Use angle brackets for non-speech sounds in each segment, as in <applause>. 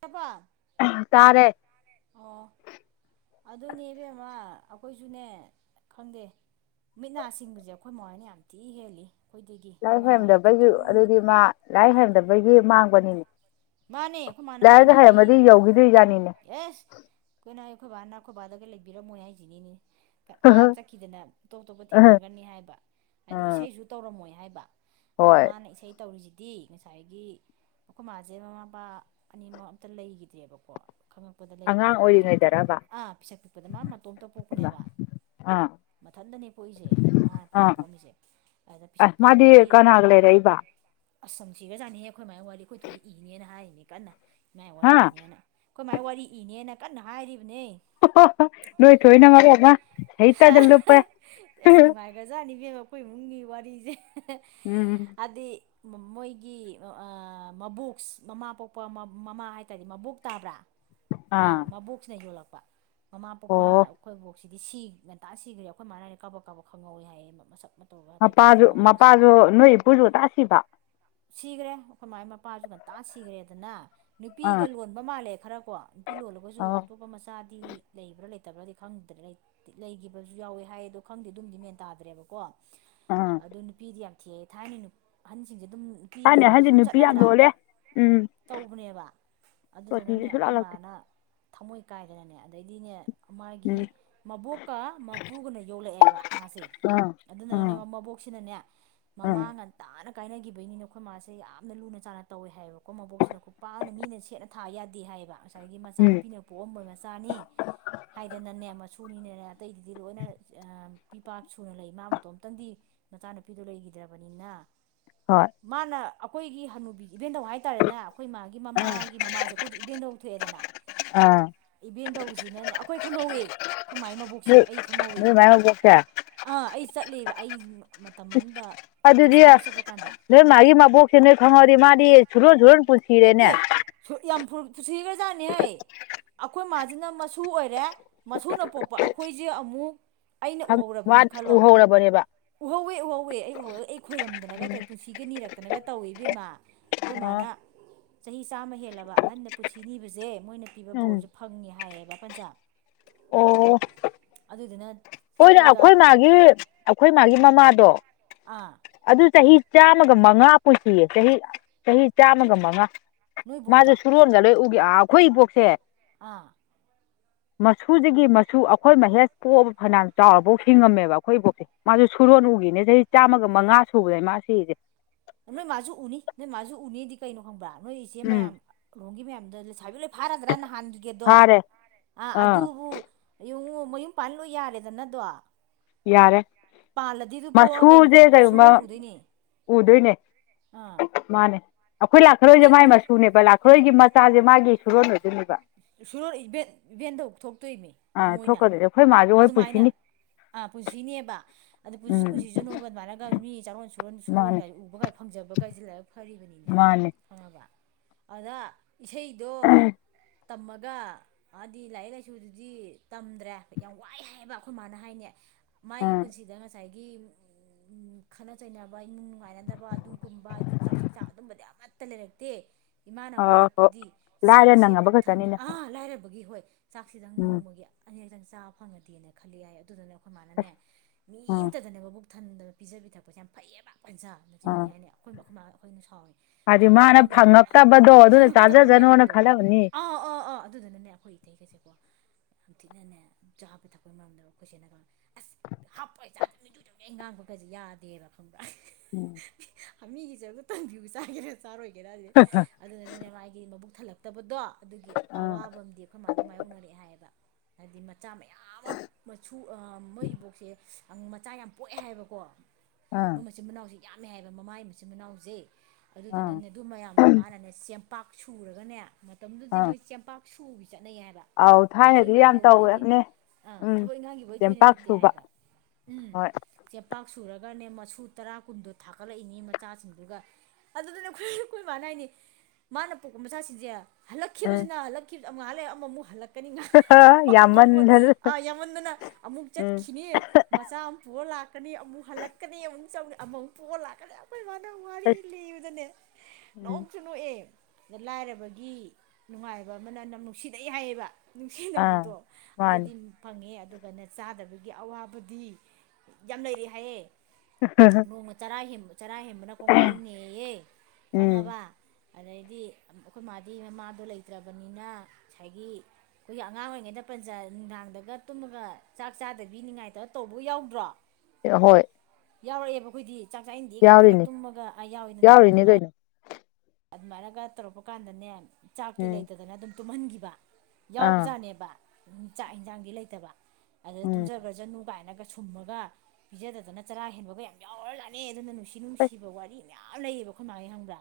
ꯇꯥꯕ꯭ꯔꯥ ꯇꯥꯔꯦ ꯑꯣ ꯑꯗꯨꯅꯦ ꯏꯕꯦꯝꯃ ꯑꯩꯈꯣꯏꯁꯨꯅꯦ ꯈꯪꯗꯦ ꯃꯤꯠ ꯅꯥ ꯁꯤꯡꯕꯁꯦ ꯑꯩꯈꯣꯏ ꯃꯤꯍꯣꯏꯅ ꯌꯥꯝ ꯊꯤ ꯍꯦꯜꯂꯤ ꯑꯩꯈꯣꯏꯗꯒꯤ ꯂꯥꯏꯔꯤꯛ ꯃꯣꯏ ꯍꯩꯔꯝꯗꯕꯒꯤ ꯈꯇꯪ ꯑꯗꯨꯗꯤ ꯃꯥ ꯂꯥꯏ ꯍꯩꯔꯝꯗꯕꯒꯤ ꯃꯥꯡꯕꯅꯤꯅꯦ ꯃꯥꯅꯦ ꯑꯩꯈꯣꯏ ꯃꯥꯅ ꯍꯥꯏꯅꯦ ꯂꯥꯏꯔꯤꯛ ꯑꯩ ꯍꯩꯔꯝꯃꯗꯤ ꯎꯝ ꯌꯧꯈꯤꯗꯣꯏꯖꯥꯠꯅꯤꯅꯦ ꯑꯦꯁ ꯀꯅꯥ ꯑꯩꯈꯣꯏ ꯕꯥ ꯅꯥ ꯑꯩꯈꯣꯏꯕꯥꯗꯒ ꯂꯩꯕꯤꯔꯝ ꯃꯣꯏ ꯍꯥꯏꯁꯤꯅꯤꯅꯤ ꯑꯥ ꯆꯠꯈꯤꯗꯅ ꯑꯇꯣꯞ ꯑꯇꯣꯞꯄ ꯊꯦꯡꯅꯒꯅꯤ ꯍꯥꯏꯕ ꯍꯥꯏꯗꯤ ꯎꯝ ꯏꯁꯩꯁꯨ ꯇꯧꯔꯝꯃꯣꯏ ꯍꯥꯏꯕ ꯑꯗ ꯍꯣꯏ ꯃꯥꯅ ꯏꯁꯩ ꯇꯧꯔꯤꯁꯤꯗꯤ ꯉꯁꯥꯏꯒꯤ ꯑꯩꯈꯣꯏ ꯃꯥ ꯃꯃꯥ ꯃꯄꯥ ꯑꯅꯤꯃꯛ ꯑꯝꯇ ꯂꯩꯈꯤꯗ꯭ꯔꯦꯕꯀꯣ ꯈꯪꯉꯛꯄꯗ ꯑꯉꯥꯡ ꯂꯩꯔꯝꯗ꯭ꯔꯦ ꯑꯩ ꯒꯤꯌꯥꯟꯗ ꯑꯣꯏꯔꯤꯉꯩꯗꯔꯕ ꯑꯥ ꯄꯤꯁꯛ ꯄꯤꯛꯄꯗ ꯃꯥ ꯃꯇꯣꯝꯇ ꯏꯃꯥ ꯄꯣꯛꯄꯅꯦꯕ ꯑꯥ ꯃꯊꯟꯇꯅꯦ ꯄꯣꯛꯏꯁꯦ ꯏꯃꯥ ꯏꯄꯥ ꯄꯣꯛꯑꯝꯃꯤꯁꯦ ꯑꯗ ꯄꯤꯁꯛ ꯑꯥꯏ ꯃꯥꯗꯤ ꯄꯤꯛꯄꯗꯒꯤ ꯀꯅꯥꯒ ꯂꯩꯔꯛꯏꯕ ꯑꯁ ꯌꯥꯝ ꯅꯨꯡꯁꯤꯒꯔꯥꯖꯥꯠꯅꯤꯌꯦ ꯑꯩꯈꯣꯏ ꯃꯥꯏ ꯋꯥꯔꯤ ꯑꯩꯈꯣꯏꯊꯣꯏ ꯑꯩꯅ ꯍꯥꯏꯔꯤꯅꯤ ꯀꯟꯅ ꯃꯥꯏ ꯍꯥ ꯋꯥꯔꯤ ꯏꯅꯦꯅ ꯑꯩꯈꯣꯏ ꯃꯥꯏ ꯋꯥꯔꯤ ꯏꯅꯦꯅ ꯀꯟꯅ ꯍꯥꯏꯔꯤꯕꯅꯦ ꯅꯣꯏ ꯊꯣꯏꯅ ꯃꯔꯣꯝꯃꯥ ꯁꯥꯍꯤꯇꯌꯥꯗ ꯂꯨꯞꯄꯦ ꯒꯖꯥꯅꯤꯕꯦꯝꯕ ꯑꯩꯈꯣꯏ ꯏꯃꯨꯡꯒꯤ ꯋꯥꯔꯤꯁꯦ ꯎꯝ ꯍꯥꯏꯗꯤ ꯃꯣꯏꯒꯤ ꯃꯕꯣꯛ ꯃꯃꯥ ꯄꯣꯛꯄ ꯃꯃꯥ ꯍꯥꯏꯇꯥꯔꯗꯤ ꯃꯕꯣꯛ ꯇꯥꯕ꯭ꯔꯥ ꯑꯥ ꯃꯕꯣꯛꯁꯤꯅ ꯌꯣꯜꯂꯛꯄ ꯃꯃꯥ ꯄꯣꯛꯄꯥ ꯑꯣ ꯑꯩꯈꯣꯏꯕꯨ ꯁꯤ ꯉꯟꯇꯥ ꯁꯤꯈ꯭ꯔꯦ ꯑꯩꯈꯣꯏ ꯃꯥꯅ ꯍꯥꯏꯅꯦ ꯀꯥꯕꯛ ꯀꯥꯕꯛ ꯈꯪꯍꯧꯋꯦ ꯍꯥꯏꯌꯦ ꯃꯁꯛ ꯃꯇꯧꯒ ꯍꯥꯏꯐꯦꯠꯇꯤ ꯃꯄꯥꯁꯨ ꯈꯪꯍꯧꯋꯤ ꯃꯄꯥꯁꯨ ꯅꯣꯏ ꯏꯄꯨꯁꯨ ꯉꯟꯇꯥ ꯁꯤꯕ ꯁꯤꯈ꯭ꯔꯦ ꯑꯩꯈꯣꯏ ꯃꯥꯏ ꯃꯄꯥꯁꯨ ꯉꯟꯇꯥ ꯁꯤꯈ꯭ꯔꯦꯗꯅ ꯑꯥ ꯅꯨꯄꯤꯒ ꯂꯣꯟꯕ ꯃꯥꯜꯂꯦ ꯈꯔꯀꯣ ꯅꯨꯄꯤ ꯂꯣꯜꯂꯒꯁꯨ ꯑꯣ ꯑꯇꯣꯞꯄ ꯃꯆꯥꯗꯤ ꯂꯩꯕ꯭ꯔꯥ ꯂꯩꯇꯕ꯭ꯔꯥꯗꯤ ꯈꯪꯗ꯭ꯔ ꯂꯩꯈꯤꯕꯁꯨ ꯌꯥꯎꯋꯦ ꯍꯥꯏ ꯑꯗꯣ ꯈꯪꯗꯦ ꯑꯗꯨꯝꯗꯤ ꯃꯦꯟ ꯇꯥꯗ꯭ꯔꯦꯕꯀꯣ ꯑꯥ ꯑꯗꯨ ꯅꯨꯄꯤꯗꯤ ꯌꯥꯝ ꯊꯤꯑꯦ ꯊꯥꯏꯅ ꯑꯍꯟꯁꯤꯡꯁꯦ ꯑꯗꯨꯝ ꯅꯨꯄꯤ ꯊꯥꯏꯅꯩ ꯑꯍꯟ ꯂꯣꯟꯕꯁꯨ ꯖꯤ ꯑꯗꯨꯝ ꯅꯨꯄꯤ ꯌꯥꯝ ꯆꯠꯅꯗ꯭ꯔꯥ ꯂꯣꯜꯂꯦ ꯎꯝ ꯇꯧꯕꯅꯦꯕ ꯁꯣꯇꯤꯁꯦ ꯑꯗꯨꯗꯨꯅꯅꯦ ꯁꯨꯡꯂꯥꯛ ꯑꯩꯈꯣꯏ ꯂꯥꯛꯇꯦ ꯃꯥꯅ ꯊꯃꯣꯏ ꯀꯥꯏꯗꯅꯅꯦ ꯑꯗꯩꯗꯤꯅꯦ ꯃꯥꯒꯤ ꯎꯝ ꯃꯕꯣꯛꯀ ꯃꯄꯨꯒꯅ ꯌꯣꯛꯂꯛꯑꯦꯕ ꯃꯥꯁꯦ ꯑꯥ ꯑꯗꯨꯅꯅꯦ ꯑꯥ ꯃꯕꯣꯛꯁꯤꯅꯅꯦ ꯑꯥ ꯃꯃꯥꯉꯟ ꯇꯥꯅ ꯀꯥꯏꯅꯈꯤꯕꯩꯅꯤꯅ ꯑꯩꯈꯣꯏ ꯃꯥꯁꯦ ꯌꯥꯝꯅ ꯂꯨꯅ ꯆꯥꯟꯅ ꯇꯧꯋꯦ ꯍꯥꯏꯕ ꯃꯕꯣꯛꯁꯤꯅ ꯈꯨꯠ ꯄꯥꯛꯅ ꯃꯤꯅ ꯁꯦꯠꯅ ꯊꯥ ꯌꯥꯗꯦ ꯍꯥꯏꯌꯦꯕ ꯉꯁꯥꯏꯒꯤ ꯎꯝ ꯃꯆꯥꯅꯨꯄꯤꯅ ꯄꯣꯛꯑꯝꯕ ꯃꯆꯥꯅꯤ ꯍꯥꯏꯗꯅꯅꯦ ꯃꯁꯨꯅꯤꯅꯅꯦ ꯑꯇꯩꯗꯨꯗꯤ ꯂꯣꯏꯅ ꯄꯤ ꯄ ꯁꯨꯅ ꯂꯩ ꯃꯥ ꯃꯇꯣꯝꯇꯪꯗꯤ ꯅꯨꯆꯥ ꯅꯨꯄꯤꯗꯣ ꯂꯩꯈꯤꯗ꯭ꯔꯕꯅꯤꯅ ꯍꯣꯏ ꯃꯥꯅ ꯑꯩꯈꯣꯏꯒꯤ ꯍꯟꯅꯨꯕꯤ ꯏꯚꯦꯟꯗꯧ ꯍꯥꯏꯇꯥꯔꯦꯅ ꯑꯩꯈꯣꯏ ꯃꯥꯒꯤ ꯃꯃꯥꯒꯤ ꯃꯃꯥꯁꯦ ꯑꯩꯈꯣꯏꯗꯤ ꯏꯕꯦꯟꯗꯧ ꯊꯣꯛꯑꯦꯗꯅ ꯑꯥ ꯏꯚꯦꯟꯗꯧ ꯁꯤꯅꯅꯦ ꯑꯩꯈꯣꯏ ꯈꯪꯍꯧꯏ ꯈꯣꯏ ꯃꯥꯏ ꯃꯕꯣꯛꯁꯦ ꯅꯣꯏ ꯑꯩ ꯈꯪꯍꯧꯏ ꯅꯣꯏ ꯃꯥꯏ ꯃꯕꯣꯛꯁꯦ ꯑꯥ ꯑꯩ ꯆꯠꯂꯦꯕ ꯑꯩ ꯃꯇꯝ ꯑꯃꯗ ꯑꯗꯨꯗꯤ ꯀꯁꯥꯔꯗ ꯆꯠꯄ ꯀꯥꯟꯗ ꯅꯣꯏ ꯃꯥꯒꯤ ꯃꯕꯣꯛꯁꯦ ꯅꯣꯏ ꯈꯪꯍꯧꯔꯗꯤ ꯃꯥꯗꯤ ꯁꯨꯔꯣꯟ ꯁꯨꯔꯣꯟ ꯄꯨꯟꯁꯤꯔꯦꯅꯦ <unintelligible> ꯑꯩꯈꯣꯏ ꯃꯥꯁꯤꯅ ꯃꯁꯨ ꯑꯣꯏꯔꯦ ꯃꯁꯨꯅ ꯄꯣꯛꯄ ꯑꯩꯈꯣꯏꯁꯦ ꯑꯃꯨꯛ ꯑꯩꯅ ꯃꯥ ꯎꯍꯧꯔꯕꯅꯤ ꯈꯜꯂꯣ ꯎꯍꯧꯔꯕꯅꯦꯕ ꯎꯍꯧꯋꯦ ꯎꯍꯧꯋꯦ ꯑꯩ ꯎꯍꯧꯋꯦ ꯑꯩ ꯈꯣꯏꯔꯝꯗꯅꯒ ꯄꯨꯟꯁꯤ ꯅꯤꯔꯛꯇꯅꯒ ꯇꯧꯋꯦ ꯏꯕꯦꯝꯃ ꯑꯩꯈꯣꯏ ꯑꯣ ꯃꯥꯅ ꯆꯍꯤ ꯆꯥꯝꯃ ꯍꯦꯜꯂꯕ ꯑꯍꯟꯗ ꯄꯨꯟꯁꯤ ꯅꯤꯕꯁꯦ ꯃꯣꯏꯅ ꯄꯤꯕ ꯎꯝ ꯕꯣꯔꯁꯦ ꯐꯪꯉꯦ ꯍꯥꯏꯌꯦꯕ ꯄꯟꯖꯥ ꯑꯣ ꯑꯗꯨꯗꯨꯅ ꯍꯣꯏꯅꯦ ꯆꯠꯂꯒ ꯑꯩꯈꯣꯏ ꯃꯥꯒꯤ ꯑꯩꯈꯣꯏ ꯃꯥꯒꯤ ꯃꯃꯥꯗꯣ ꯑꯥ ꯑꯗꯨ ꯆꯍꯤ ꯆꯥꯝꯃꯒ ꯃꯉꯥ ꯄꯨꯁꯤꯌꯦ ꯆꯍꯤ ꯆꯍꯤ ꯆꯥꯝꯃꯒ ꯃꯉꯥ ꯃꯥꯁꯨ ꯅꯣꯏꯕꯣꯛꯇꯣ ꯁꯨꯔꯣꯟꯒ ꯂꯣꯏ ꯎꯒꯤ ꯑꯩꯈꯣꯏ ꯏꯕꯣꯛꯁꯦ ꯑꯥ ꯃꯁꯨꯁꯤꯒꯤ ꯃꯁꯨ ꯑꯩꯈꯣꯏ ꯃꯍꯦꯁ ꯄꯣꯛꯑꯕ ꯐꯅꯌꯥꯝ ꯆꯥꯎꯐꯥꯎ ꯍꯤꯡꯉꯝꯃꯦꯕ ꯑꯩꯈꯣꯏ ꯏꯕꯣꯛꯁꯦ ꯃꯥꯁꯨ ꯁꯨꯔꯣꯟ ꯎꯈꯤꯅꯦ ꯆꯍꯤ ꯆꯥꯝꯃꯒ ꯃꯉꯥ ꯁꯨꯕꯗꯩ ꯃꯥ ꯁꯤꯁꯦ ꯅꯣꯏ ꯃꯥꯁꯨ ꯎꯅꯤ ꯅꯣꯏ ꯃꯥꯁꯨ ꯎꯅꯤꯗꯤ ꯀꯩꯅꯣ ꯈꯪꯕ꯭ꯔꯥ ꯅꯣꯏ ꯏꯆꯦ ꯎꯝ ꯃꯌꯥꯝ ꯂꯣꯝꯒꯤ ꯃꯌꯥꯝꯗ ꯂꯩꯁꯥꯕꯤ ꯐꯥꯔꯒ꯭ꯔꯥ ꯅꯍꯥꯟꯒꯦꯗꯣ ꯑ ꯐꯥꯔꯦ ꯑꯥ ꯑꯗꯨꯕꯨ ꯍꯌꯨꯉꯨ ꯃꯌꯨꯝ ꯄꯥꯜꯂꯣ ꯌꯥꯔꯦꯗꯅꯗꯣ ꯌꯥꯔꯦ ꯄꯥꯜꯂꯗꯤꯗꯨ ꯄꯣꯛꯑꯒ ꯃꯆꯨꯁꯦ ꯀꯩꯒꯨꯝꯕ ꯁꯨꯔꯣꯟ ꯎꯗꯣꯏꯅꯦ ꯎꯗꯣꯏꯅꯦ ꯑꯥ ꯃꯥꯅꯦ ꯑꯩꯈꯣꯏ ꯎꯅꯤ ꯂꯥꯛꯈꯔꯣꯏꯁꯦ ꯃꯥꯏ ꯎꯅꯤ ꯃꯆꯨꯅꯦꯕ ꯂꯥꯛꯈꯔꯣꯏꯒꯤ ꯃꯆꯥꯁꯦ ꯃꯥꯒꯤ ꯁꯨꯔꯣꯟꯕꯗꯨꯣꯏꯅꯦꯕ ꯁꯨꯔꯣꯟ ꯏꯚꯦꯟ ꯏꯚꯦꯟꯗꯧ ꯊꯣꯛꯇꯣꯏꯅꯤ ꯑꯥ ꯊꯣꯛꯀꯗꯣꯏꯗꯤ ꯑꯩꯈꯣꯏ ꯃꯥꯁꯨ ꯍꯣꯏ ꯄꯨꯁꯤꯅꯤ ꯑꯥ ꯄꯨꯟꯁꯤꯅꯦꯕ ꯑ ꯑꯗꯨ ꯄꯨꯟꯁꯤ ꯎꯝ ꯄꯨꯟꯁꯤ ꯆꯅꯨꯕ ꯑꯗꯨꯃꯥꯏꯒ ꯃꯤ ꯆꯥꯔꯣꯟ ꯁꯨꯔꯣꯟ ꯁꯨꯨꯔꯣꯟ ꯃꯥꯅꯦ ꯀꯥꯏ ꯎꯕꯒꯥꯏ ꯐꯪꯖꯕꯒꯥꯏꯁꯦ ꯂꯥꯏꯕꯛ ꯐꯔꯤꯕꯅꯤꯅꯦ ꯃꯥꯅꯦ ꯈꯪꯉꯕ ꯑꯗ ꯏꯁꯩꯗꯣ ꯇꯝꯃꯒ ꯑꯗꯤ ꯂꯥꯏꯔꯤꯛ ꯂꯥꯏꯁꯨꯗꯨꯗꯤ ꯇꯝꯗ꯭ꯔꯦ ꯌꯥꯝ ꯋꯥꯏ ꯍꯥꯏꯕ ꯑꯩꯈꯣꯏ ꯃꯥꯅ ꯍꯥꯏꯅꯦ ꯃꯥꯒꯤ ꯎꯝ ꯄꯨꯟꯁꯤꯗ ꯉꯁꯥꯏꯒꯤ ꯈꯠꯅ ꯆꯩꯅꯕ ꯏꯃꯨꯡ ꯅꯨꯡꯉꯥꯏꯅꯗꯕ ꯑꯗꯨꯒꯨꯝꯕ ꯆꯨꯛꯆꯥꯛ ꯆꯨꯛꯆꯥꯛ ꯑꯗꯨꯝꯕꯗꯤ ꯑꯃꯠꯇ ꯂꯩꯔꯛꯇꯦ ꯏꯃꯥꯅ ꯑꯣ ꯍꯣ ꯋꯥꯔꯛꯄꯗꯤ ꯂꯥꯏꯔ ꯆꯥꯛꯁꯦ ꯅꯪꯉꯕ ꯊꯟꯅ ꯈꯛꯇꯅꯤꯅ ꯑꯥ ꯂꯥꯏꯔꯕꯒꯤ ꯍꯣꯏ ꯆꯥꯛꯁꯤꯗꯪ ꯎꯝ ꯅꯣꯡꯃꯒꯤ ꯑꯅꯤꯔꯛꯇꯪ ꯆꯥꯕ ꯐꯪꯉꯗꯤꯅ ꯈꯜꯂꯦ ꯌꯥꯏ ꯑꯗꯨꯗꯨꯅ ꯈꯣꯏ ꯃꯥꯅꯅꯦ ꯑꯁ ꯃꯤ ꯑ ꯎꯝ ꯑꯃꯇꯗꯅꯦꯕ ꯕꯨꯛ ꯊꯟꯗ ꯄꯤꯖꯕꯤ ꯊꯛꯄꯁꯦ ꯌꯥꯝ ꯐꯩꯌꯦꯕꯥ ꯄꯟꯁꯥ ꯅ ꯆꯤꯟꯊꯤ ꯑꯥ ꯍꯥꯏꯅꯤ ꯑꯩꯈꯣꯏꯕ ꯑꯩꯈꯣꯏꯃ ꯑꯩꯈꯣꯏꯅꯤ ꯁꯥꯎꯋꯦ ꯍꯥꯏꯗꯤ ꯃꯊꯣꯡ ꯃꯔꯝ ꯃꯥꯅ ꯈꯪꯗꯦ ꯐꯪꯉꯛꯇꯕꯗꯣ ꯑꯗꯨꯅ ꯐꯪꯉꯛꯇꯕ ꯆꯥꯖꯖꯅꯣꯅ ꯃꯌꯥꯝꯗꯣ ꯈꯜꯂꯝꯅꯤ ꯑꯥ ꯑꯥ ꯑꯥ ꯑꯗꯨꯗꯨꯅꯅꯦ ꯑꯩꯈꯣꯏ ꯏꯇꯩꯒꯩꯁꯦꯀꯣ ꯌꯥꯝꯊꯤꯅꯅꯦ ꯆꯥꯕ ꯊꯛꯄꯒꯤ ꯃꯔꯝꯗꯣ ꯑꯩꯈꯣꯏꯆꯦꯅꯀꯣ ꯑꯁ ꯍꯥꯞꯄ ꯆꯥ ꯑꯗꯨꯝ <unintelligible> ꯉꯥꯡꯕꯒꯁꯦ ꯌꯥꯗꯦꯕ ꯈꯪꯕ꯭ꯔ ꯎꯝ ꯃꯤꯒꯤ ꯆꯔꯛꯇ ꯇꯟꯕꯤꯕ ꯆꯥꯒꯦꯔꯥ ꯆꯥꯔꯣꯏꯒꯦꯔꯗꯤ ꯑꯗꯨꯅꯅꯦꯅꯦ ꯃꯥꯥꯏꯒꯤ ꯃꯕꯨꯛ ꯊꯜꯂꯛꯇꯕꯗꯣ ꯑꯗꯨꯒꯤ ꯑꯥ ꯑꯋꯥꯕ ꯑꯃꯗꯤ ꯑꯩꯈꯣꯏ ꯃꯥꯗ ꯃꯥꯏꯌꯣꯛꯅꯔꯛꯑꯦ ꯍꯥꯏꯌꯦꯕ ꯍꯥꯏꯗꯤ ꯃꯆꯥ ꯃꯌꯥꯝ ꯑꯃ ꯃꯁꯨ ꯃꯣꯏ ꯏꯕꯣꯛꯁꯦ ꯃꯆꯥ ꯌꯥꯝ ꯄꯣꯛꯑꯦ ꯍꯥꯏꯕꯀꯣ ꯑꯥ ꯃꯣꯏ ꯃꯆꯤꯟ ꯃꯅꯥꯎꯁꯦ ꯌꯥꯝꯃꯦ ꯍꯥꯏꯕ ꯃꯃꯥꯏꯒꯤ ꯃꯆꯤꯟ ꯃꯅꯥꯎꯁꯦ ꯑꯥ ꯑꯗꯨꯗꯨꯅꯅꯦ ꯑꯗꯨ ꯃꯌꯥꯝꯗꯣ ꯃꯥꯅꯅꯦ ꯆꯄꯥꯛ ꯁꯨꯔꯒꯅꯦ ꯃꯇꯝꯗꯨꯗꯤ ꯃꯣꯏ ꯆꯦꯡꯄꯥꯛ ꯁꯨꯕꯤ ꯆꯠꯅꯩ ꯍꯥꯏꯕ ꯑꯥꯎ ꯊꯕꯛ ꯊꯥꯏꯅꯗꯤ ꯌꯥꯝ ꯏꯟꯈꯥꯡꯒꯤ ꯋꯥꯔꯤꯗꯤ ꯇꯧꯋꯦꯕꯅꯦ ꯑꯥ ꯎꯝ ꯊꯕꯛ ꯏꯟꯈꯥꯡꯒꯤ ꯋꯥꯔꯤ ꯊꯣꯏꯅ ꯆꯦꯡꯄꯥꯛ ꯁꯨꯕ ꯍꯣꯏ ꯆꯦꯡꯄꯥꯛ ꯁꯨꯔꯒꯅꯦ ꯃꯁꯨ ꯇꯔꯥ ꯀꯨꯟꯗꯣ ꯊꯥꯒꯠꯂꯛꯏꯅꯤ ꯃꯆꯥꯁꯤꯡꯗꯨꯒ ꯑꯗꯨꯗꯨꯅꯦ ꯑꯩꯈꯣꯏ ꯑꯩꯈꯣꯏ ꯃꯥꯅ ꯍꯥꯏꯅꯤ ꯃꯥꯅ ꯄꯣꯛꯄ ꯃꯆꯥꯁꯤꯡꯁꯦ ꯎꯝ ꯍꯜꯂꯛꯈꯤꯕꯁꯤꯅ ꯍꯜꯂꯛꯈꯤꯕ ꯉꯛꯥ ꯂꯩꯔꯛ ꯑꯃꯨꯛ ꯍꯜꯂꯀꯅꯤ ꯉꯥꯛ ꯄ ꯑꯃꯃꯨꯛ ꯌꯥꯝꯃꯟꯗꯅ ꯑꯥ ꯌꯥꯝꯃꯟꯗꯅ ꯑꯃꯨꯛ ꯎꯝ ꯆꯠꯈꯤꯅꯤ ꯃꯆꯥ ꯑꯃ ꯄꯨꯔ ꯂꯥꯛ ꯂꯥꯛꯀꯅꯤ ꯑꯃꯨꯛ ꯍꯜꯂꯛꯀꯅꯤ ꯑꯃꯨꯛ ꯆꯪ ꯑꯃꯨꯛ ꯄꯣꯛꯑꯒ ꯂꯥꯛꯀꯅꯤ ꯑꯩꯈꯣꯏ ꯏꯃꯅ ꯋꯥꯔꯤ ꯂꯤꯕꯗꯅꯦ ꯑꯁ ꯅꯣꯛꯁꯨ ꯅꯣꯛꯑꯦ ꯑꯗ ꯂꯥꯏꯔꯕꯒꯤ ꯅꯨꯡꯉꯥꯏꯕ ꯑꯃꯅ ꯅ ꯅꯨꯡꯁꯤꯗꯩ ꯍꯥꯏꯌꯦꯕ ꯑꯥ ꯅꯨꯡꯁꯤꯅꯕꯗꯣ ꯃꯥꯅꯤ ꯑꯗꯨꯗꯤ ꯐꯪꯉꯦ ꯑꯗꯨꯒꯅ ꯆꯥꯗꯕꯒꯤ ꯑꯋꯥꯕꯗꯤ ꯌꯥꯝ ꯂꯩꯔꯤ ꯍꯥꯏꯌꯦ <unintelligible> ꯆꯔꯥ ꯍꯦꯟꯕ ꯆꯔꯥ ꯍꯦꯟꯕꯅ ꯀꯣꯡꯒꯥꯏ ꯑꯃ ꯅꯦꯌꯦ ꯎꯝ ꯈꯪꯉꯕ ꯑꯗꯩꯗꯤ ꯑꯩꯈꯣꯏ ꯃꯥꯗꯤ ꯃꯃꯗꯣ ꯂꯩꯇ꯭ꯔꯕꯅꯤꯅ ꯉꯁꯥꯏꯒꯤ ꯑꯩꯈꯣꯏꯒꯤ ꯑꯉꯥꯡ ꯑꯣꯏꯔꯤꯉꯩꯗ ꯄꯟꯆꯥ ꯅꯨꯡꯗꯥꯡꯗꯒ ꯇꯨꯝꯃꯒ ꯆꯥꯛ ꯆꯥꯗꯕꯤ ꯅꯤꯡꯉꯏꯇꯧ ꯇꯧꯕ ꯌꯥꯎꯗ꯭ꯔꯣ ꯍꯣꯏ ꯌꯥꯎꯔꯛꯑꯦꯕ ꯑꯩꯈꯣꯏꯗꯤ ꯆꯥꯛ ꯆꯥ ꯏꯟꯗꯦ ꯀꯥꯏꯅꯒ ꯌꯥꯎꯔꯤꯅꯤ ꯇꯨꯝꯃꯒ ꯌꯥꯎꯋꯤꯗꯅ ꯌꯥꯎꯔꯤꯅꯤ ꯑꯗꯨꯃꯥꯏꯅ ꯀꯩꯅꯣ ꯑꯗꯨꯃꯥꯏꯅꯒ ꯇꯧꯔꯛꯄ ꯀꯥꯟꯗꯅꯦ ꯆꯥꯛꯇꯤ ꯎꯝ ꯂꯩꯇꯗꯅ ꯑꯗꯨꯝ ꯇꯨꯝꯍꯟꯈꯤꯕ ꯑꯥ ꯌꯥꯎꯕꯖꯥꯠꯅꯦꯕ ꯆꯥꯛ ꯏꯟꯁꯥꯡꯗꯤ ꯂꯩꯇꯕ ꯑꯗꯨꯗ ꯎꯝ ꯇꯨꯝꯖꯈ꯭ꯔ ꯐꯖꯅꯨ ꯀꯥꯏꯅꯒ ꯁꯨꯝꯃꯒ ꯄꯤꯖꯗꯅ ꯆꯔꯥ ꯍꯦꯟꯕꯒ ꯌꯥꯝ ꯌꯥꯎꯔ ꯖꯠꯅꯦ ꯑꯗꯨꯗꯨꯅ ꯅꯨꯡꯁꯤ ꯑꯁ ꯅꯨꯡꯁꯤꯕ ꯋꯥꯔꯤ ꯃꯌꯥꯝ ꯂꯩꯌꯦꯕ ꯑꯩꯈꯣꯏ ꯃꯥꯒꯤ ꯈꯪꯕ꯭ꯔꯥ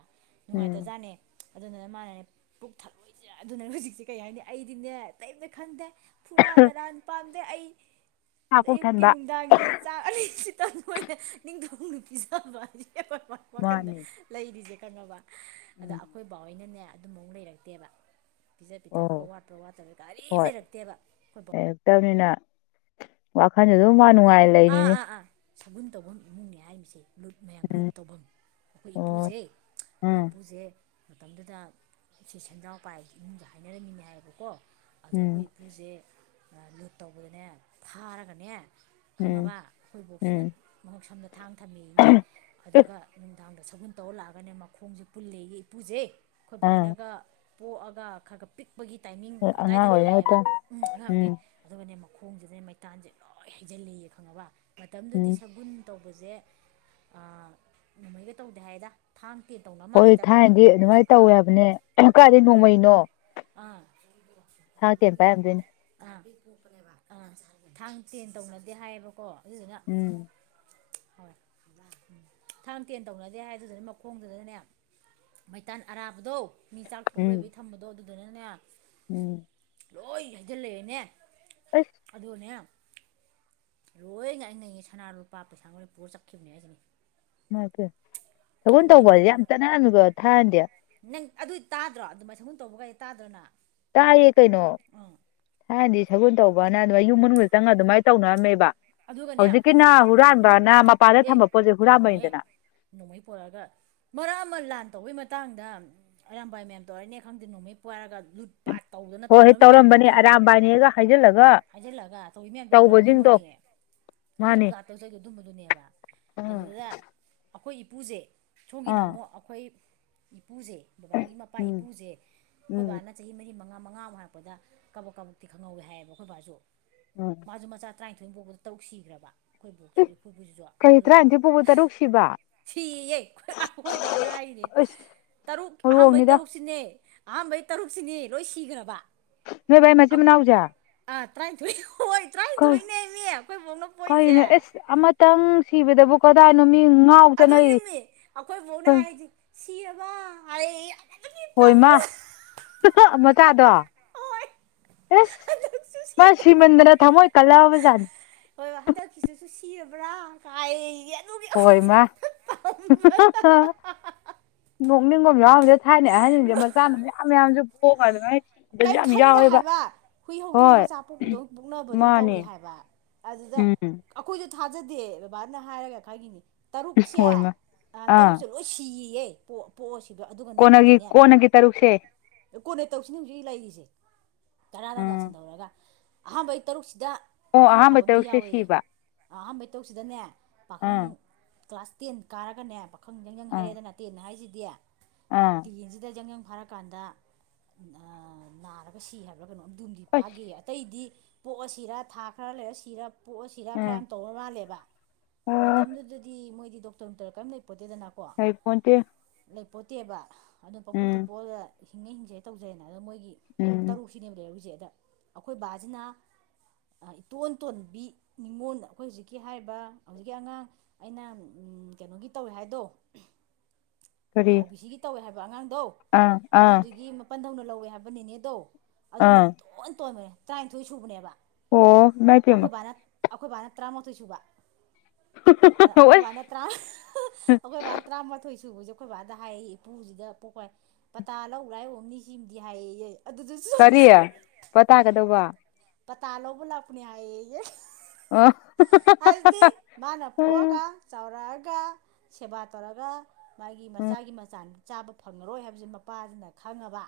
ꯎꯝ ꯅꯨꯡꯉꯥꯏꯇꯖꯥꯠꯅꯦ ꯑꯗꯨꯅꯅ ꯃꯥꯅꯅꯦ ꯄꯨꯛ ꯊꯠꯂꯣꯏꯏꯁꯦ ꯑꯗꯨꯅꯅ ꯍꯧꯖꯤꯛꯁꯦ ꯀꯩ ꯍꯥꯏꯅꯤ ꯑꯩꯗꯤꯅꯦ ꯑꯇꯩꯑꯝꯇ ꯈꯟꯗꯦ ꯐꯨꯔꯥ ꯗꯔꯥꯟ ꯄꯥꯝꯗꯦ ꯑꯩ ꯆꯥꯛ ꯄꯨꯛ ꯑꯌꯨꯛꯀꯤ ꯊꯟꯕ ꯅꯨꯡꯗꯥꯡꯒꯤ ꯆꯥ ꯑꯅꯤ ꯁꯤꯇꯪ ꯃꯣꯏꯅ ꯅꯤꯡꯊꯧ ꯅꯨꯡꯇꯤ ꯆꯥꯕ ꯍꯥꯏꯁꯦ <unintelligible> ꯋꯥꯈꯟꯗ ꯃꯥꯅꯤ ꯂꯩꯔꯤꯖꯦ ꯈꯪꯉꯕ꯫ ꯑꯗ ꯎꯝ ꯑꯈꯣꯢ ꯕꯥ ꯍꯣꯢꯅꯅꯦ ꯑꯗꯨꯝꯕꯃꯨꯛ ꯂꯩꯔꯛꯇꯦꯕ꯫ ꯄꯤꯖ ꯄꯤꯊꯛꯄ ꯑꯣ ꯋꯥꯠꯄ ꯋꯥꯠꯇꯕ ꯀꯔꯤꯝ ꯂꯩꯔꯛꯇꯦꯕ꯫ ꯑꯩꯈꯣꯏ ꯂꯩꯔꯛꯇꯝꯅꯤꯅ ꯋꯥꯈꯜꯖꯦ ꯑꯗꯨꯝ ꯃꯥ ꯅꯨꯡꯉꯥꯏ ꯑꯥ ꯂꯩꯔꯤꯅꯤ ꯑꯥ ꯑꯥ ꯁꯒꯨꯟ ꯇꯧꯕꯝ ꯏꯃꯨꯡꯅꯦ ꯍꯥꯏꯔꯤꯁꯦ꯫ ꯂꯨꯠ ꯃꯌꯥꯝ ꯂꯨꯠ ꯎꯝ ꯇꯧꯕꯝ ꯑꯈꯣꯏ ꯑꯣ ꯏꯄꯨꯖꯦ ꯑꯈꯣꯏ ꯎꯝ ꯏꯄꯨꯖꯦ ꯃꯇꯝꯗꯨꯗ ꯁꯤ ꯁꯦꯟꯖꯥꯎ ꯄꯥꯏ ꯏꯃꯨꯡꯖꯦ ꯍꯥꯏꯅꯔꯝꯃꯤꯅꯦ ꯍꯥꯏꯌꯦꯕꯀꯣ꯫ ꯑꯗꯥ ꯑꯈꯣꯏ ꯎꯝ ꯏꯄꯨꯖꯦ ꯂꯨꯠ ꯇꯧꯕꯗꯅꯦ ꯐꯥꯔꯒꯅꯦ꯫ ꯎꯝ ꯈꯪꯉꯕ ꯑꯈꯣꯏ ꯕꯣꯛꯁꯤꯅ ꯎꯝ ꯃꯉꯛꯁꯝꯗ ꯊꯥꯡ ꯊꯝꯃꯦꯏꯅꯦ ꯑꯗꯨꯒ ꯅꯨꯡꯗꯥꯥꯡꯗ ꯁꯒꯨꯟ ꯇꯧꯔ ꯂꯥꯛꯑꯒꯅꯦ ꯃꯈꯣꯡꯖꯦ ꯄꯨꯜꯂꯦꯌꯦ ꯏꯄꯨꯁꯦ ꯑꯩꯈꯣꯏ ꯑꯥ ꯕꯥꯏꯍꯣꯢꯅꯒ꯫꯫ ꯄꯣꯛꯑꯒ ꯈꯔ ꯈꯔ ꯄꯤꯛꯄꯒꯤ ꯇꯥꯏꯃꯤꯡ ꯍꯣꯏ ꯑꯉꯥꯡ ꯀꯗꯥꯏꯗꯅꯦ ꯑꯣꯏꯔꯤꯉꯩꯗ ꯍꯥꯏꯌꯦꯕ ꯎꯝ ꯑꯉꯥꯡꯒꯤ꯫ ꯑꯗꯨꯒꯅꯦ ꯃꯈꯣꯡꯖꯤꯗꯅꯦ ꯃꯩꯇꯥꯟꯁꯦ ꯂꯣꯏ ꯍꯩꯖꯤꯜꯂꯦꯌꯦ ꯈꯪꯉꯕ ꯃꯇꯝꯗꯨꯗꯤ ꯎꯝ ꯁꯒꯨꯟ ꯇꯧꯕꯖꯦ ꯑ ꯅꯣꯡꯃꯩꯒ ꯇꯧꯗꯦ ꯍꯥꯏꯗ꯫ ꯊꯥꯡ ꯇꯦꯟ ꯇꯧꯅ ꯍꯣꯏ ꯃꯥꯜꯂꯦꯗꯀꯣ ꯊꯥꯏꯅꯗꯤ ꯑꯗꯨꯃꯥꯏꯟ ꯇꯧꯋꯦ ꯑꯥ ꯍꯥꯏꯕꯅꯦ ꯀꯥꯏꯗꯩ ꯍꯣꯏ ꯅꯣꯡꯃꯩꯅꯣ꯫ ꯑꯥ꯫ ꯁꯥ ꯀꯦꯝ ꯄꯥꯏꯔꯝꯗꯣꯏꯅꯣ ꯑ ꯑꯥ ꯊꯥꯡ ꯇꯦꯟ ꯇꯧꯅꯗꯦ ꯍꯥꯏꯌꯦꯕꯀꯣ꯫ ꯑꯗꯨꯗꯨꯅ ꯎꯝ ꯍꯣꯏ꯫ ꯊꯥꯡ ꯇꯦꯟ ꯇꯧꯅꯗꯦ ꯍꯥꯏꯗꯨꯗꯅ ꯃꯈꯣꯡꯗꯨꯗꯅꯅꯦ ꯃꯩꯇꯥꯟ ꯑꯔꯥꯕꯗꯣ ꯃꯤ ꯆꯥꯛ ꯊꯣꯡ ꯎꯝ ꯂꯣꯏꯕꯒꯤ ꯊꯝꯕꯗꯣ ꯑꯗꯨꯗꯨꯅꯅꯦ꯫ ꯎꯝ꯫ ꯂꯣꯏ ꯍꯩꯖꯤꯜꯂꯦꯑꯦꯅꯦ ꯑꯁ ꯑꯗꯨꯑꯅꯦ ꯂꯣꯏ ꯉꯥꯏꯅꯩꯌꯦ ꯁꯅꯥ ꯂꯨꯄꯥ ꯄꯩꯁꯥ ꯂꯣꯏ ꯄꯨꯔ ꯆꯠꯈꯤꯕꯅꯦ ꯍꯥꯏꯁꯤꯅꯦ꯫ ꯏꯃꯥꯢ ꯄꯦꯃ ꯁꯒꯨꯟ ꯍꯣꯏꯅ ꯇꯧꯕꯁꯦ ꯌꯥꯝ ꯃꯇꯝꯗ ꯆꯠꯅꯔꯝꯅꯤꯀꯣ ꯊꯥꯏꯅꯗꯤ꯫ ꯅꯪ ꯑꯗꯨꯗꯤ ꯇꯥꯗ꯭ꯔꯣ ꯑꯗꯨ ꯃꯥꯏ ꯇꯧꯕꯒ ꯇꯥꯗ꯭ꯔꯣꯅ꯫ ꯇꯥꯏꯌꯦ ꯀꯩꯅꯣ꯫ ꯊꯥꯏꯅꯗꯤ ꯁꯒꯨꯟ ꯇꯧꯕꯅ ꯑꯗꯨꯃꯥꯏ ꯌꯨꯝ ꯃꯅꯨꯡꯗ ꯆꯪꯉꯒ ꯑꯗꯨꯃꯥꯏꯅ ꯇꯧꯅꯔꯝꯃꯦꯕ꯫ ꯑꯗꯨꯒꯅꯦ ꯑꯦ ꯍꯧꯖꯤꯛꯀꯤꯅ ꯍꯨꯔꯥꯟꯕꯅ ꯃꯄꯥꯟꯗ ꯊꯝꯕ ꯄꯣꯠꯁꯦ ꯇꯧꯅꯤꯅꯦꯍꯦ ꯍꯨꯔꯥꯟꯕꯅꯤꯗꯅ꯫ ꯅꯣꯡꯃꯩ ꯄꯣꯔꯛꯑꯒ ꯃꯔꯛ ꯑꯃ ꯂꯥꯟ ꯇꯧꯕꯩ ꯃꯇꯥꯡꯗ꯫ ꯑꯔꯥꯕꯥꯏ ꯃꯌꯥꯝ ꯇꯧꯔꯦꯅꯦ ꯈꯪꯗꯦ ꯅꯣꯡꯃꯩ ꯄꯥꯏꯔꯒ ꯂꯨꯠ ꯄꯥꯠ ꯇꯧꯗꯅ ꯍꯣꯏ ꯍꯣꯏ ꯇꯧꯅꯔꯝꯃꯤ ꯃꯌꯥꯝꯗꯣ ꯇꯧꯔꯝꯕꯅꯦ ꯎꯗ꯭ꯔꯣ ꯑꯔꯥꯝꯕꯥꯏꯅꯦꯒ ꯍꯥꯏꯖꯤꯜꯂꯒ꯫ ꯍꯥꯏꯖꯤꯜꯂꯒ ꯇꯧꯔꯤ ꯃꯌꯥꯝꯗꯣ ꯎꯗ꯭ꯔꯣ ꯇꯧꯕꯁꯤꯡꯗꯣ ꯑꯗꯨꯝꯕꯅꯦ꯫ ꯂꯨꯠ ꯃꯥꯅꯤ ꯄꯥꯠꯇꯧ ꯆꯩꯗ ꯑꯗꯨꯝꯕꯗꯨꯅꯦꯕ ꯎꯝ ꯑꯗꯨꯗꯨꯗ ꯑꯈꯣꯏ ꯏꯄꯨꯁꯦ ꯁꯣꯝꯒꯤꯅ ꯑꯥ ꯑꯃꯨꯛ ꯑꯈꯣꯏ ꯏꯄꯨꯁꯦ ꯕꯕꯥꯒꯤ ꯃꯄꯥ ꯎꯝ ꯏꯄꯨꯖꯦ ꯑꯩꯈꯣꯏ ꯎꯝ ꯕꯥꯅ ꯆꯍꯤ ꯃꯔꯤ ꯃꯉꯥ ꯃꯉꯥꯃꯨꯛ ꯍꯥꯏꯔꯛꯄꯗ ꯀꯕꯛ ꯀꯕꯛꯇꯤ ꯈꯪꯍꯧꯋꯦ ꯍꯥꯏꯌꯦꯕ ꯑꯈꯣꯏ ꯕꯥꯖꯨ꯫ ꯎꯝ꯫ ꯃꯥꯖꯨ ꯃꯆꯥ ꯇꯔꯥꯅꯤꯊꯣꯏ ꯄꯣꯛꯕꯗ ꯇꯔꯨꯛ ꯁꯤꯒ꯭ꯔꯕ ꯑꯩꯈꯣꯏꯈꯣꯏꯕꯨꯁꯤꯁꯨ ꯀꯩ ꯑꯗꯨꯒ꯫ ꯇꯔꯥꯅꯤꯊꯣꯏ ꯄꯣꯛꯄ ꯇꯔꯨꯛ ꯁꯤꯕ ꯁꯤ ꯑꯌꯦ ꯑ ꯈ ꯑꯈꯣꯏ ꯕꯥꯅ ꯍꯥꯏꯔꯤꯅꯦ꯫ ꯑꯁ ꯇꯔꯨꯛ ꯑꯍꯥꯥꯟꯕꯩ ꯍꯧꯔꯣꯡꯅꯤꯗ ꯇꯔꯨꯛꯁꯤꯅꯦ ꯑꯍꯥꯥꯟꯕꯩ ꯇꯔꯨꯛꯁꯤꯅꯦ ꯂꯣꯏ ꯁꯤꯒ꯭ꯔꯕ꯫ ꯅꯣꯏꯚꯥꯏ ꯃꯆꯤꯟ ꯃꯅꯥꯎꯖꯦ꯫ ꯑ ꯇ꯭ꯔꯥꯏꯊꯣꯏ ꯍꯣꯏ ꯇ꯭ꯔꯥ ꯀꯩ ꯀꯩ ꯑꯦꯁ ꯑꯃꯇꯪ ꯁꯤꯕꯗꯕꯨ ꯀꯗꯥꯏꯅꯣ ꯃꯤ ꯉꯥꯎ ꯆꯠꯅꯩ꯫ ꯁꯤꯑꯕ ꯍꯥꯢ ꯑꯑꯗꯒꯤ ꯋꯥꫭꯏ ꯍ ꯍ ꯃꯆꯥꯗꯣ꯫ ꯍꯣꯏ ꯑꯦꯁ ꯍꯟꯗꯛꯁꯨ ꯃꯥ ꯁꯤꯔꯕ꯭ꯔꯥ ꯁꯤꯃꯟꯗꯅ ꯊꯝꯃꯣꯏ ꯀꯜꯂꯑꯕꯖꯥꯠꯅꯤ꯫ ꯍꯣꯏ ꯍꯟꯗꯛꯀꯤꯁꯤꯁꯨ ꯁꯤꯔꯕ꯭ꯔꯥ ꯍꯥꯏꯌꯦ ꯑꯗꯨꯒꯤ ꯍꯣꯏ ꯃ ꯑꯩꯈꯣꯏ ꯍ ꯍ ꯍ ꯍ ꯅꯣꯛꯅꯤꯡꯕꯝ ꯌꯥꯎꯔꯝꯃꯅꯤ꯫ ꯊꯥꯏꯅꯩ ꯑꯍꯟꯖꯤꯡꯁꯦ ꯃꯆꯥꯅ ꯃꯌꯥꯝ ꯃꯌꯥꯝꯁꯨ ꯄꯣꯛꯑꯒ ꯑꯗꯨꯃꯥꯏꯅ ꯁꯤꯕꯁꯨ ꯀꯩꯝ ꯌꯥꯝ ꯈꯟꯗꯦ ꯌꯥꯎꯋꯦꯕ ꯍꯥꯏꯕ ꯍꯨꯏ ꯍꯧꯗꯣꯡ ꯍꯣꯏ ꯃꯆꯥ ꯄꯣꯛꯄꯗꯧ ꯄꯨꯛꯅꯕꯗꯧ ꯇꯧꯋꯦ ꯃꯥꯅꯦ ꯍꯥꯏꯕ꯫ ꯑꯗꯨꯗ ꯎꯝ ꯑꯩꯈꯣꯏꯁꯨ ꯊꯥꯖꯗꯦ ꯕꯕꯥꯅ ꯍꯥꯏꯔꯒ ꯈꯪꯉꯤꯅꯤ ꯇꯔꯨꯛꯁꯦ ꯍꯣꯏ ꯃꯥ ꯑꯥ ꯇꯔꯨꯛꯁ‌ꯦ ꯂꯣꯏ ꯁꯤꯌꯦ ꯄꫭꯛ ꯄꯣꯛꯑꯁꯤꯕ ꯑꯗꯨꯒꯅꯦ ꯀꯣꯟꯅꯒꯤ ꯑꯃꯗꯤꯅꯦ ꯀꯣꯟꯅꯒꯤ ꯇꯔꯨꯛꯁꯦ ꯑꯦ ꯀꯣꯟꯅꯩ ꯇꯧꯁꯤꯅꯦ ꯍꯧꯖꯤꯛ ꯂꯩꯔꯤꯁꯦ ꯇꯔꯥꯗꯥ ꯋꯥ ꯎꯝ ꯁꯟꯗꯧꯔꯒ ꯑꯍꯥꯟꯕꯩ ꯇꯔꯨꯛꯁꯤꯗ ꯑꯣ ꯄꯥꯈꯪ ꯑꯍꯥꯟꯕ ꯐꯕꯝꯗꯤ ꯇꯔꯨꯛꯁꯦ ꯌꯥꯎꯋꯦꯌꯦ ꯁꯤꯕ ꯑꯍꯥꯟꯕꯩ ꯇꯧꯁꯤꯗꯅꯦ ꯄꯥꯈꯪ ꯑꯥ ꯀ꯭ꯂꯥꯁ ꯇꯦꯟ ꯀꯥꯔꯒꯅꯦ ꯈꯪꯗ‌ꯦ <unintelligible> ꯑꯥ ꯍꯥꯏꯔꯛꯦꯗ ꯅꯠꯇꯦꯅ ꯍꯥꯏꯁꯤꯗꯤ ꯑꯥ ꯌꯦꯟꯁꯤꯗ ꯌꯥꯪ ꯌꯥꯪ ꯐꯥꯔꯀꯥꯟꯗ ꯅꯥꯔꯒ ꯁꯤ ꯍꯥꯏꯕ꯭ꯔꯥ ꯀꯩꯅꯣ ꯑꯝ ꯝꯗꯤ ꯑꯁ ꯐꯥꯒꯦ ꯑꯇꯩꯗꯤ ꯄꯣꯛꯑ ꯁꯤꯔ ꯊꯥ ꯈꯔ ꯂꯩꯔ ꯁꯤꯔ ꯄꯣꯛꯑꯁꯤꯔ ꯈꯔ ꯎꯝ ꯌꯥꯝ ꯇꯧꯔ ꯃꯥꯜꯂꯦꯕ ꯑꯣ ꯃꯇꯝꯗꯨꯗꯗꯤ ꯃꯣꯏꯗꯤ ꯗꯣꯛꯇꯔ ꯅꯨꯡꯇꯔ ꯀꯔꯤꯝ ꯂꯩꯄꯣꯠꯇ‌ꯦꯗꯅ ꯂꯩꯄꯣꯟꯇꯦ ꯂꯩ ꯄꯣꯟꯇꯦꯕ ꯑꯗꯨꯝ ꯄꯪꯄꯣꯛꯇ ꯄꯣꯛꯑꯒ ꯍꯤꯡꯉ ꯍꯤꯡꯖꯔ‌ꯦ ꯇꯧꯖꯔ‌ꯦꯅ ꯑꯗꯨ ꯃꯣꯏꯒꯤ ꯎꯝ ꯇꯔꯨꯛꯁꯤꯅꯦꯕ ꯂꯩꯔꯛꯏꯁꯦ ꯑꯗ ꯑꯩꯈꯣꯏ ꯕꯥꯁꯤꯅ ꯑꯥ ꯏꯇꯣꯟꯇꯣꯟꯕꯤ ꯅꯤꯉꯣꯟꯜꯗ ꯑꯩꯈꯣꯏ ꯍꯧꯖꯤꯛꯀꯤ ꯍꯥꯏꯔꯤꯕ ꯍꯧꯖꯤꯛꯀꯤ ꯑꯉꯥꯡ ꯑꯩꯅ ꯎꯝ ꯀꯩꯅꯣꯒꯤ ꯇꯧꯋꯦ ꯍꯥꯏꯗꯣ ꯀꯔꯤ ꯑꯣ ꯕꯤ ꯁꯤꯒꯤ ꯇꯧꯋꯦ ꯍꯥꯏꯕ ꯑꯉꯥꯡꯗꯣ ꯑꯥ ꯑꯥ ꯑꯗꯨꯗꯨꯒꯤ ꯃꯄꯟꯗꯧꯅ ꯂꯧꯋꯦ ꯍꯥꯏꯕ ꯅꯤꯅꯦ ꯡꯗꫭ ꯑꯗꯨꯅ ꯑꯥ ꯏꯇꯣꯟ ꯇꯣꯟꯕꯅꯦ ꯇꯔꯥꯅꯤꯊꯣꯏ ꯁꯨꯕꯅꯦꯕ ꯑꯣ ꯏꯃꯥꯏꯄꯦꯝꯃ ꯑꯩꯈꯣꯏ ꯕꯥꯅ ꯑꯩꯈꯣꯏ ꯕꯥꯅ ꯇꯔꯥꯃꯥꯊꯣꯏ ꯁꯨꯕ ꯑꯗ ꯑꯩꯈꯣꯏ ꯕꯥꯅ ꯑꯁ ꯇꯔꯥꯃ ꯑꯩꯈꯣꯏ ꯕꯥꯅ ꯇꯔꯥꯃꯥꯊꯣꯏ ꯁꯨꯕꯁꯦ ꯑꯩꯈꯣꯏ ꯕꯥꯗ ꯍꯥꯏ ꯏꯄꯨꯁꯤꯗ ꯄꯣꯛꯄ ꯄꯇꯥ ꯂꯧꯕ ꯂꯥꯛꯏ ꯑꫭꯏꯔꯝꯅꯤ ꯁꯤꯃꯗꯤ ꯍꯥꯏꯌꯦꯌꯦ ꯑꯗꯨꯗꯨꯁꯨ ꯀꯔꯤ ꯄꯇꯥꯒꯗꯧꯕ ꯄꯇꯥ ꯂꯧꯕ ꯂꯥꯛꯄꯅꯤ ꯍꯥꯏꯌꯦ ꯑꯣ ꯍꯥꯏꯗꯤ ꯃꯥꯅꯄꫭꯛꯑꯒ ꯎꯝ ꯆꯥꯎꯔꯛꯑꯒ ꯁꯦꯕꯥ ꯇꯧꯔꯒ ꯃꯥꯒꯤ ꯃꯆꯥꯒꯤ ꯃꯆꯥꯥ ꯆꯥꯕ ꯐꯪꯉꯔꯣꯏ ꯍꯥꯏꯕꯁꯤ ꯃꯄꯥꯁꯤꯅ ꯈꯪꯉꯕ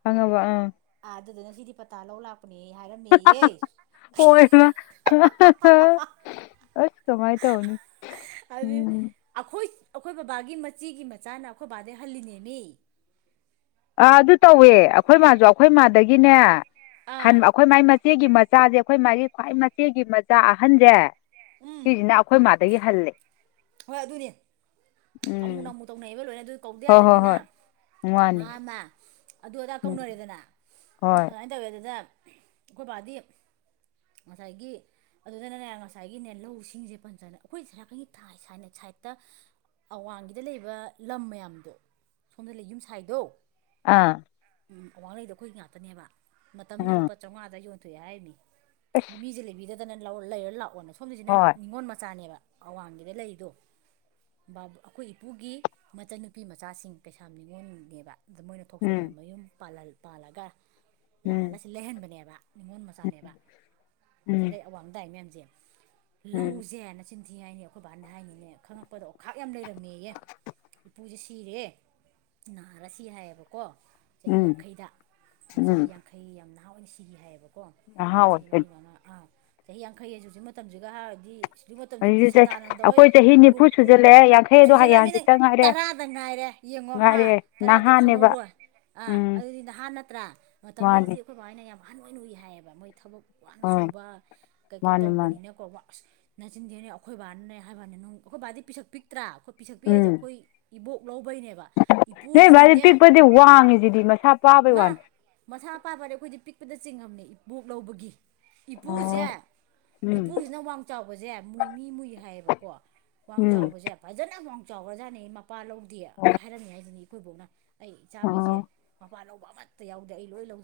ꯈꯪꯉꯕ ꯑꯥ ꯑꯥ ꯑꯗꯨꯗꯅ ꯁꯤꯗꯤ ꯄꯇꯥ ꯂꯧ ꯂꯥꯛꯄ ꯄꯅ‌ꯦ ꯍꯥꯏꯔꯝ ꯍꯃ ꯑꯁ ꯀꯃꯥꯏ ꯇꯧꯅꯤ <unintelligible> ꯑꯗꯨ ꯎꯝ ꯑꯩꯈꯣꯏ ꯑꯩꯈꯣꯏ ꯕꯕꯥꯒꯤ ꯃꯆꯤꯒꯤ ꯃꯆꯥꯅ ꯑꯩꯈꯣꯏ ꯕꯕꯥꯗꯩ ꯍꯜꯂꯤꯅꯦꯃꯤ ꯑꯥ ꯑꯗꯨ ꯇꯧꯋꯦ ꯑꯩꯈꯣꯏ ꯃꯥꯁꯨ ꯑꯩꯈꯣꯏ ꯃꯥꯗꯒꯤꯅꯦ ꯑꯥ ꯑꯩꯈꯣꯏ ꯃꯥꯏ ꯃꯆꯦꯒꯤ ꯃꯆꯥꯁꯦ ꯑꯩꯈꯣꯏ ꯃꯥꯥꯏꯒꯤ ꯈ꯭ꯋꯥꯏ ꯃꯆꯦꯒꯤ ꯃꯆꯥ ꯑꯍꯟꯁꯦ ꯎꯝ ꯁꯤꯁꯤꯅ ꯑꯩꯈꯣꯏ ꯃꯥꯗꯒꯤ ꯍꯜꯂꯦ ꯍꯣꯏ ꯑꯗꯨꯅꯦ ꯊꯃꯨ ꯎꯝ ꯅꯃꯨ ꯇꯧꯅꯩꯑꯕ ꯂꯣꯏꯅ ꯑꯗꯨ ꯀꯧꯗ ꯍꯣꯏ ꯍꯣꯏ ꯌꯥꯗꯕꯅꯤꯅ ꯍꯣꯏ ꯃꯥ ꯃꯥꯅꯤ ꯃꯥ ꯑꯗꯨ ꯑꯗꯥ ꯎꯝ ꯀꯧꯅꯔꯦꯗꯅ ꯍꯣꯏ ꯑꯗꯨꯃꯥꯏꯅ ꯇꯧꯋꯦ ꯑꯗꯨꯗ ꯑꯩꯈꯣꯏ ꯕꯥꯗꯤ ꯉꯁꯥꯏꯒꯤ ꯑꯗꯨꯗꯅꯅꯦ ꯉꯁꯥꯏꯒꯤꯅꯦ ꯂꯧ ꯁꯤꯡꯁꯦ ꯄꯟꯖꯅꯦ ꯑꯩꯈꯣꯏ ꯁꯦꯔꯥꯛꯀꯟꯒꯤ ꯊꯥꯏ ꯁꯥꯏꯠꯇ ꯑꯋꯥꯡꯒꯤꯗ ꯂꯩꯕ ꯂꯝ ꯃꯌꯥꯝꯗꯣ ꯁꯣꯝꯗ ꯂꯩ ꯌꯨꯝꯁꯥꯏꯗꯣ ꯑꯥ ꯑꯋꯥꯡꯂꯩꯗꫭ ꯑꯩꯈꯣꯏ ꯉꯥꯛꯇꯅꯦꯕ ꯃꯇꯝꯗꯨꯗ ꯎꯝ ꯂꯨꯄꯥ ꯆꯥꯝꯃꯉꯥꯗ ꯌꯣꯟꯊꯣꯛꯑꯦ ꯍꯥꯏꯔꯤꯅꯤ ꯑꯁ ꯃꯤꯁꯦ ꯂꯩꯕꯤꯗꯗꯅ ꯂꯧ ꯂꯩꯔ ꯂꯥꯛꯑꯣꯅ ꯁꯣꯝꯒꯤꯁꯤꯅ ꯍꯣꯏ ꯅꯤꯡꯉꯣꯜ ꯃꯆꯥꯅꯦꯕ ꯑꯋꯥꯡꯒꯤꯗ ꯂꯩꯔꯤꯗꯣ ꯕꯥ ꯑꯩꯈꯣꯏ ꯏꯄꯨꯒꯤ ꯃꯆꯟꯅꯨꯄꯤ ꯃꯆꯥꯁꯤꯡ ꯀꯩꯁꯥꯝ ꯒꯅꯤꯉꯣꯟꯅꯦꯕ ꯑꯗ ꯃꯣꯏꯅ ꯊꯣꯛꯆꯣꯝꯅ ꯎꯝ ꯃꯌꯨꯝꯜ ꯄꯥꯜꯂꯒ ꯂꯥꯛꯑꯜꯂ ꯎꯝ ꯁꯤ ꯂꯩꯍꯟꯕꯅꯦꯕ ꯅꯤꯉꯣꯜ ꯃꯆꯥꯅꯦꯕ ꯎꯝ ꯁꯤꯤꯜꯂꯩ ꯑꯋꯥꯡꯝꯗꯥꯏ ꯃꯌꯥꯝꯁꯦ ꯎꯝ ꯂꯧꯁꯦ ꯆꯤꯟꯊꯤ ꯍꯥꯏꯅꯤ ꯑꯩꯈꯣꯏ ꯕꯥꯅ ꯍꯥꯏꯅꯤꯅꯦ ꯈꯪꯉꯛꯄꯗꯣ ꯑꯣꯈꯥꯛ ꯌꯥꯝ ꯂꯩꯔꯝꯃꯦꯌꯦ ꯏꯄꯨꯖꯦ ꯁꯤꯔꯦ ꯅꯥꯔ ꯁꯤ ꯍꯥꯏꯌꯦꯕꯀꯣ ꯆꯍꯤ ꯎꯝ ꯌꯥꯡꯈꯩꯗ ꯆꯍꯤ ꯎꯝ ꯌꯥꯡꯈꯩ ꯌꯥꯝ ꯅꯍꯥ ꯑꯣꯏꯅ ꯁꯤꯈꯤ ꯍꯥꯏꯌꯦꯕꯀꯣ ꯑꯈꯣꯏ ꯅꯍꯥ ꯕꯥꯅ ꯆꯍꯤ ꯑꯣꯏ ꯑꯅꯥ ꯑꯥ ꯆꯍꯤ ꯌꯥꯡꯈꯩ ꯑꯖꯤ ꯍꯧꯖꯤꯛ ꯃꯇꯝꯖꯤꯒ ꯍꯥꯏꯔꯨꯔꯗꯤ ꯁꯤꯒꯤ ꯃꯇꯝꯗꯗꯤ ꯍꯧꯖꯤꯛꯁꯦ ꯁꯗꯥꯅꯟꯗ ꯍꯣꯏ ꯑꯩꯈꯣꯏ ꯆꯍꯤ ꯅꯤꯐꯨ ꯒꯨꯀꯨꯜ ꯁꯨꯖꯜꯂꯛꯑꯦ ꯌꯥꯡꯈꯩꯗꯣ ꯍꯌꯦꯡ ꯁꯨꯖꯜꯂꯃꯤ ꯅꯪ ꯍꯪꯆꯤꯠꯇ ꯉꯥꯏꯔꯦ ꯇꯔꯥꯗ ꯉꯥꯏꯔꯦ ꯌꯦꯡꯉꯣ ꯍꯥ ꯉꯥꯏꯔꯦ ꯇꯔꯥꯗ ꯅꯍꯥꯅꯦꯕ ꯈꯪꯍꯧꯔꯣꯏ ꯑꯥ ꯎꯝ ꯑꯗꯨꯗꯤ ꯅꯍꯥ ꯅꯠꯇ꯭ꯔꯥ ꯃꯥꯅꯤ ꯃꯇꯝꯗꯨꯗꯗꯤ ꯑꯩꯈꯣꯏ ꯑꯗꯨꯃꯥꯏꯅ ꯌꯥꯝ ꯑꯍꯟ ꯑꯣꯏꯅ ꯎꯏ ꯍꯥꯏꯌꯦꯕ ꯃꯣꯏ ꯊꯕꯛ ꯋꯥꯅ ꯎꯝ ꯁꯨꯕ ꯀꯩ ꯀꯩ ꯃꯥꯅꯤ ꯃꯥꯅꯤ ꯇꯧꯕꯅꯤꯅꯀꯣ ꯋꯥ ꯑꯁ ꯅꯆꯤꯟ ꯊꯤꯅꯤ ꯑꯈꯣꯏ ꯕꯥꯅꯅꯦ ꯍꯥꯏꯕꯋꯥꯅꯤ ꯅꯪ ꯑꯩꯈꯣꯏ ꯕꯥꯗꯤ ꯄꯤꯁꯛ ꯄꯤꯛꯇ꯭ꯔꯥ ꯑꯈꯣꯏ ꯄꯤꯁꯛ ꯄꯤꯛ ꯍꯥꯏꯖꯦ ꯎꯝ ꯑꯩꯈꯣꯏ ꯏꯕꯣꯛ ꯂꯧꯕꯩꯅꯦꯕ ꯅꯣꯏ ꯚꯥꯏꯗꯤ ꯏꯄꯨꯁꯤꯗꯤꯅꯦ ꯄꯤꯛꯄꯗꯤ ꯋꯥꯡꯒꯤꯖꯤꯗꯤ ꯃꯁꯥ ꯄꯥꯕꯩ ꯃꯥ ꯋꯥꯅꯤ ꯃꯁꯥ ꯄꯥꯕꯋꯥꯅꯦ ꯑꯩꯈꯣꯏꯗꯤ ꯄꯤꯛꯄꯗ ꯆꯤꯡꯉꯝꯅꯦ ꯏꯕꯣꯛ ꯂꯧꯕꯒꯤ ꯏꯄꯨꯖꯦ ꯑꯣ ꯎꯝ ꯏꯄꯨꯖꯤꯅ ꯋꯥꯡ ꯆꯥꯎꯕꯖꯦ ꯃꯨꯏ ꯃꯤ ꯃꯨꯏ ꯍꯥꯏꯌꯦꯕꯀꯣ ꯋꯥꯡ ꯎꯝ ꯆꯥꯎꯕꯖꯦ ꯐꯖꯅ ꯋꯥꯡ ꯆꯥꯎꯒꯔꯖꯥꯠꯅꯦ ꯃꯄꯥ ꯂꯧꯗꯦ ꯑꯣ ꯂꯣꯏ ꯍꯥꯏꯔꯝꯃꯤ ꯍꯥꯏꯖꯤꯅꯤ ꯑꯩꯈꯣꯏ ꯕꯣꯛꯅ ꯑꯩ ꯏꯆꯥꯈꯩꯖꯦ ꯃꯄꯥ ꯂꯧꯕ ꯑꯃꯠꯇ ꯌꯥꯎꯗꯦ ꯑꯩ ꯂꯣꯏ ꯂꯧꯏ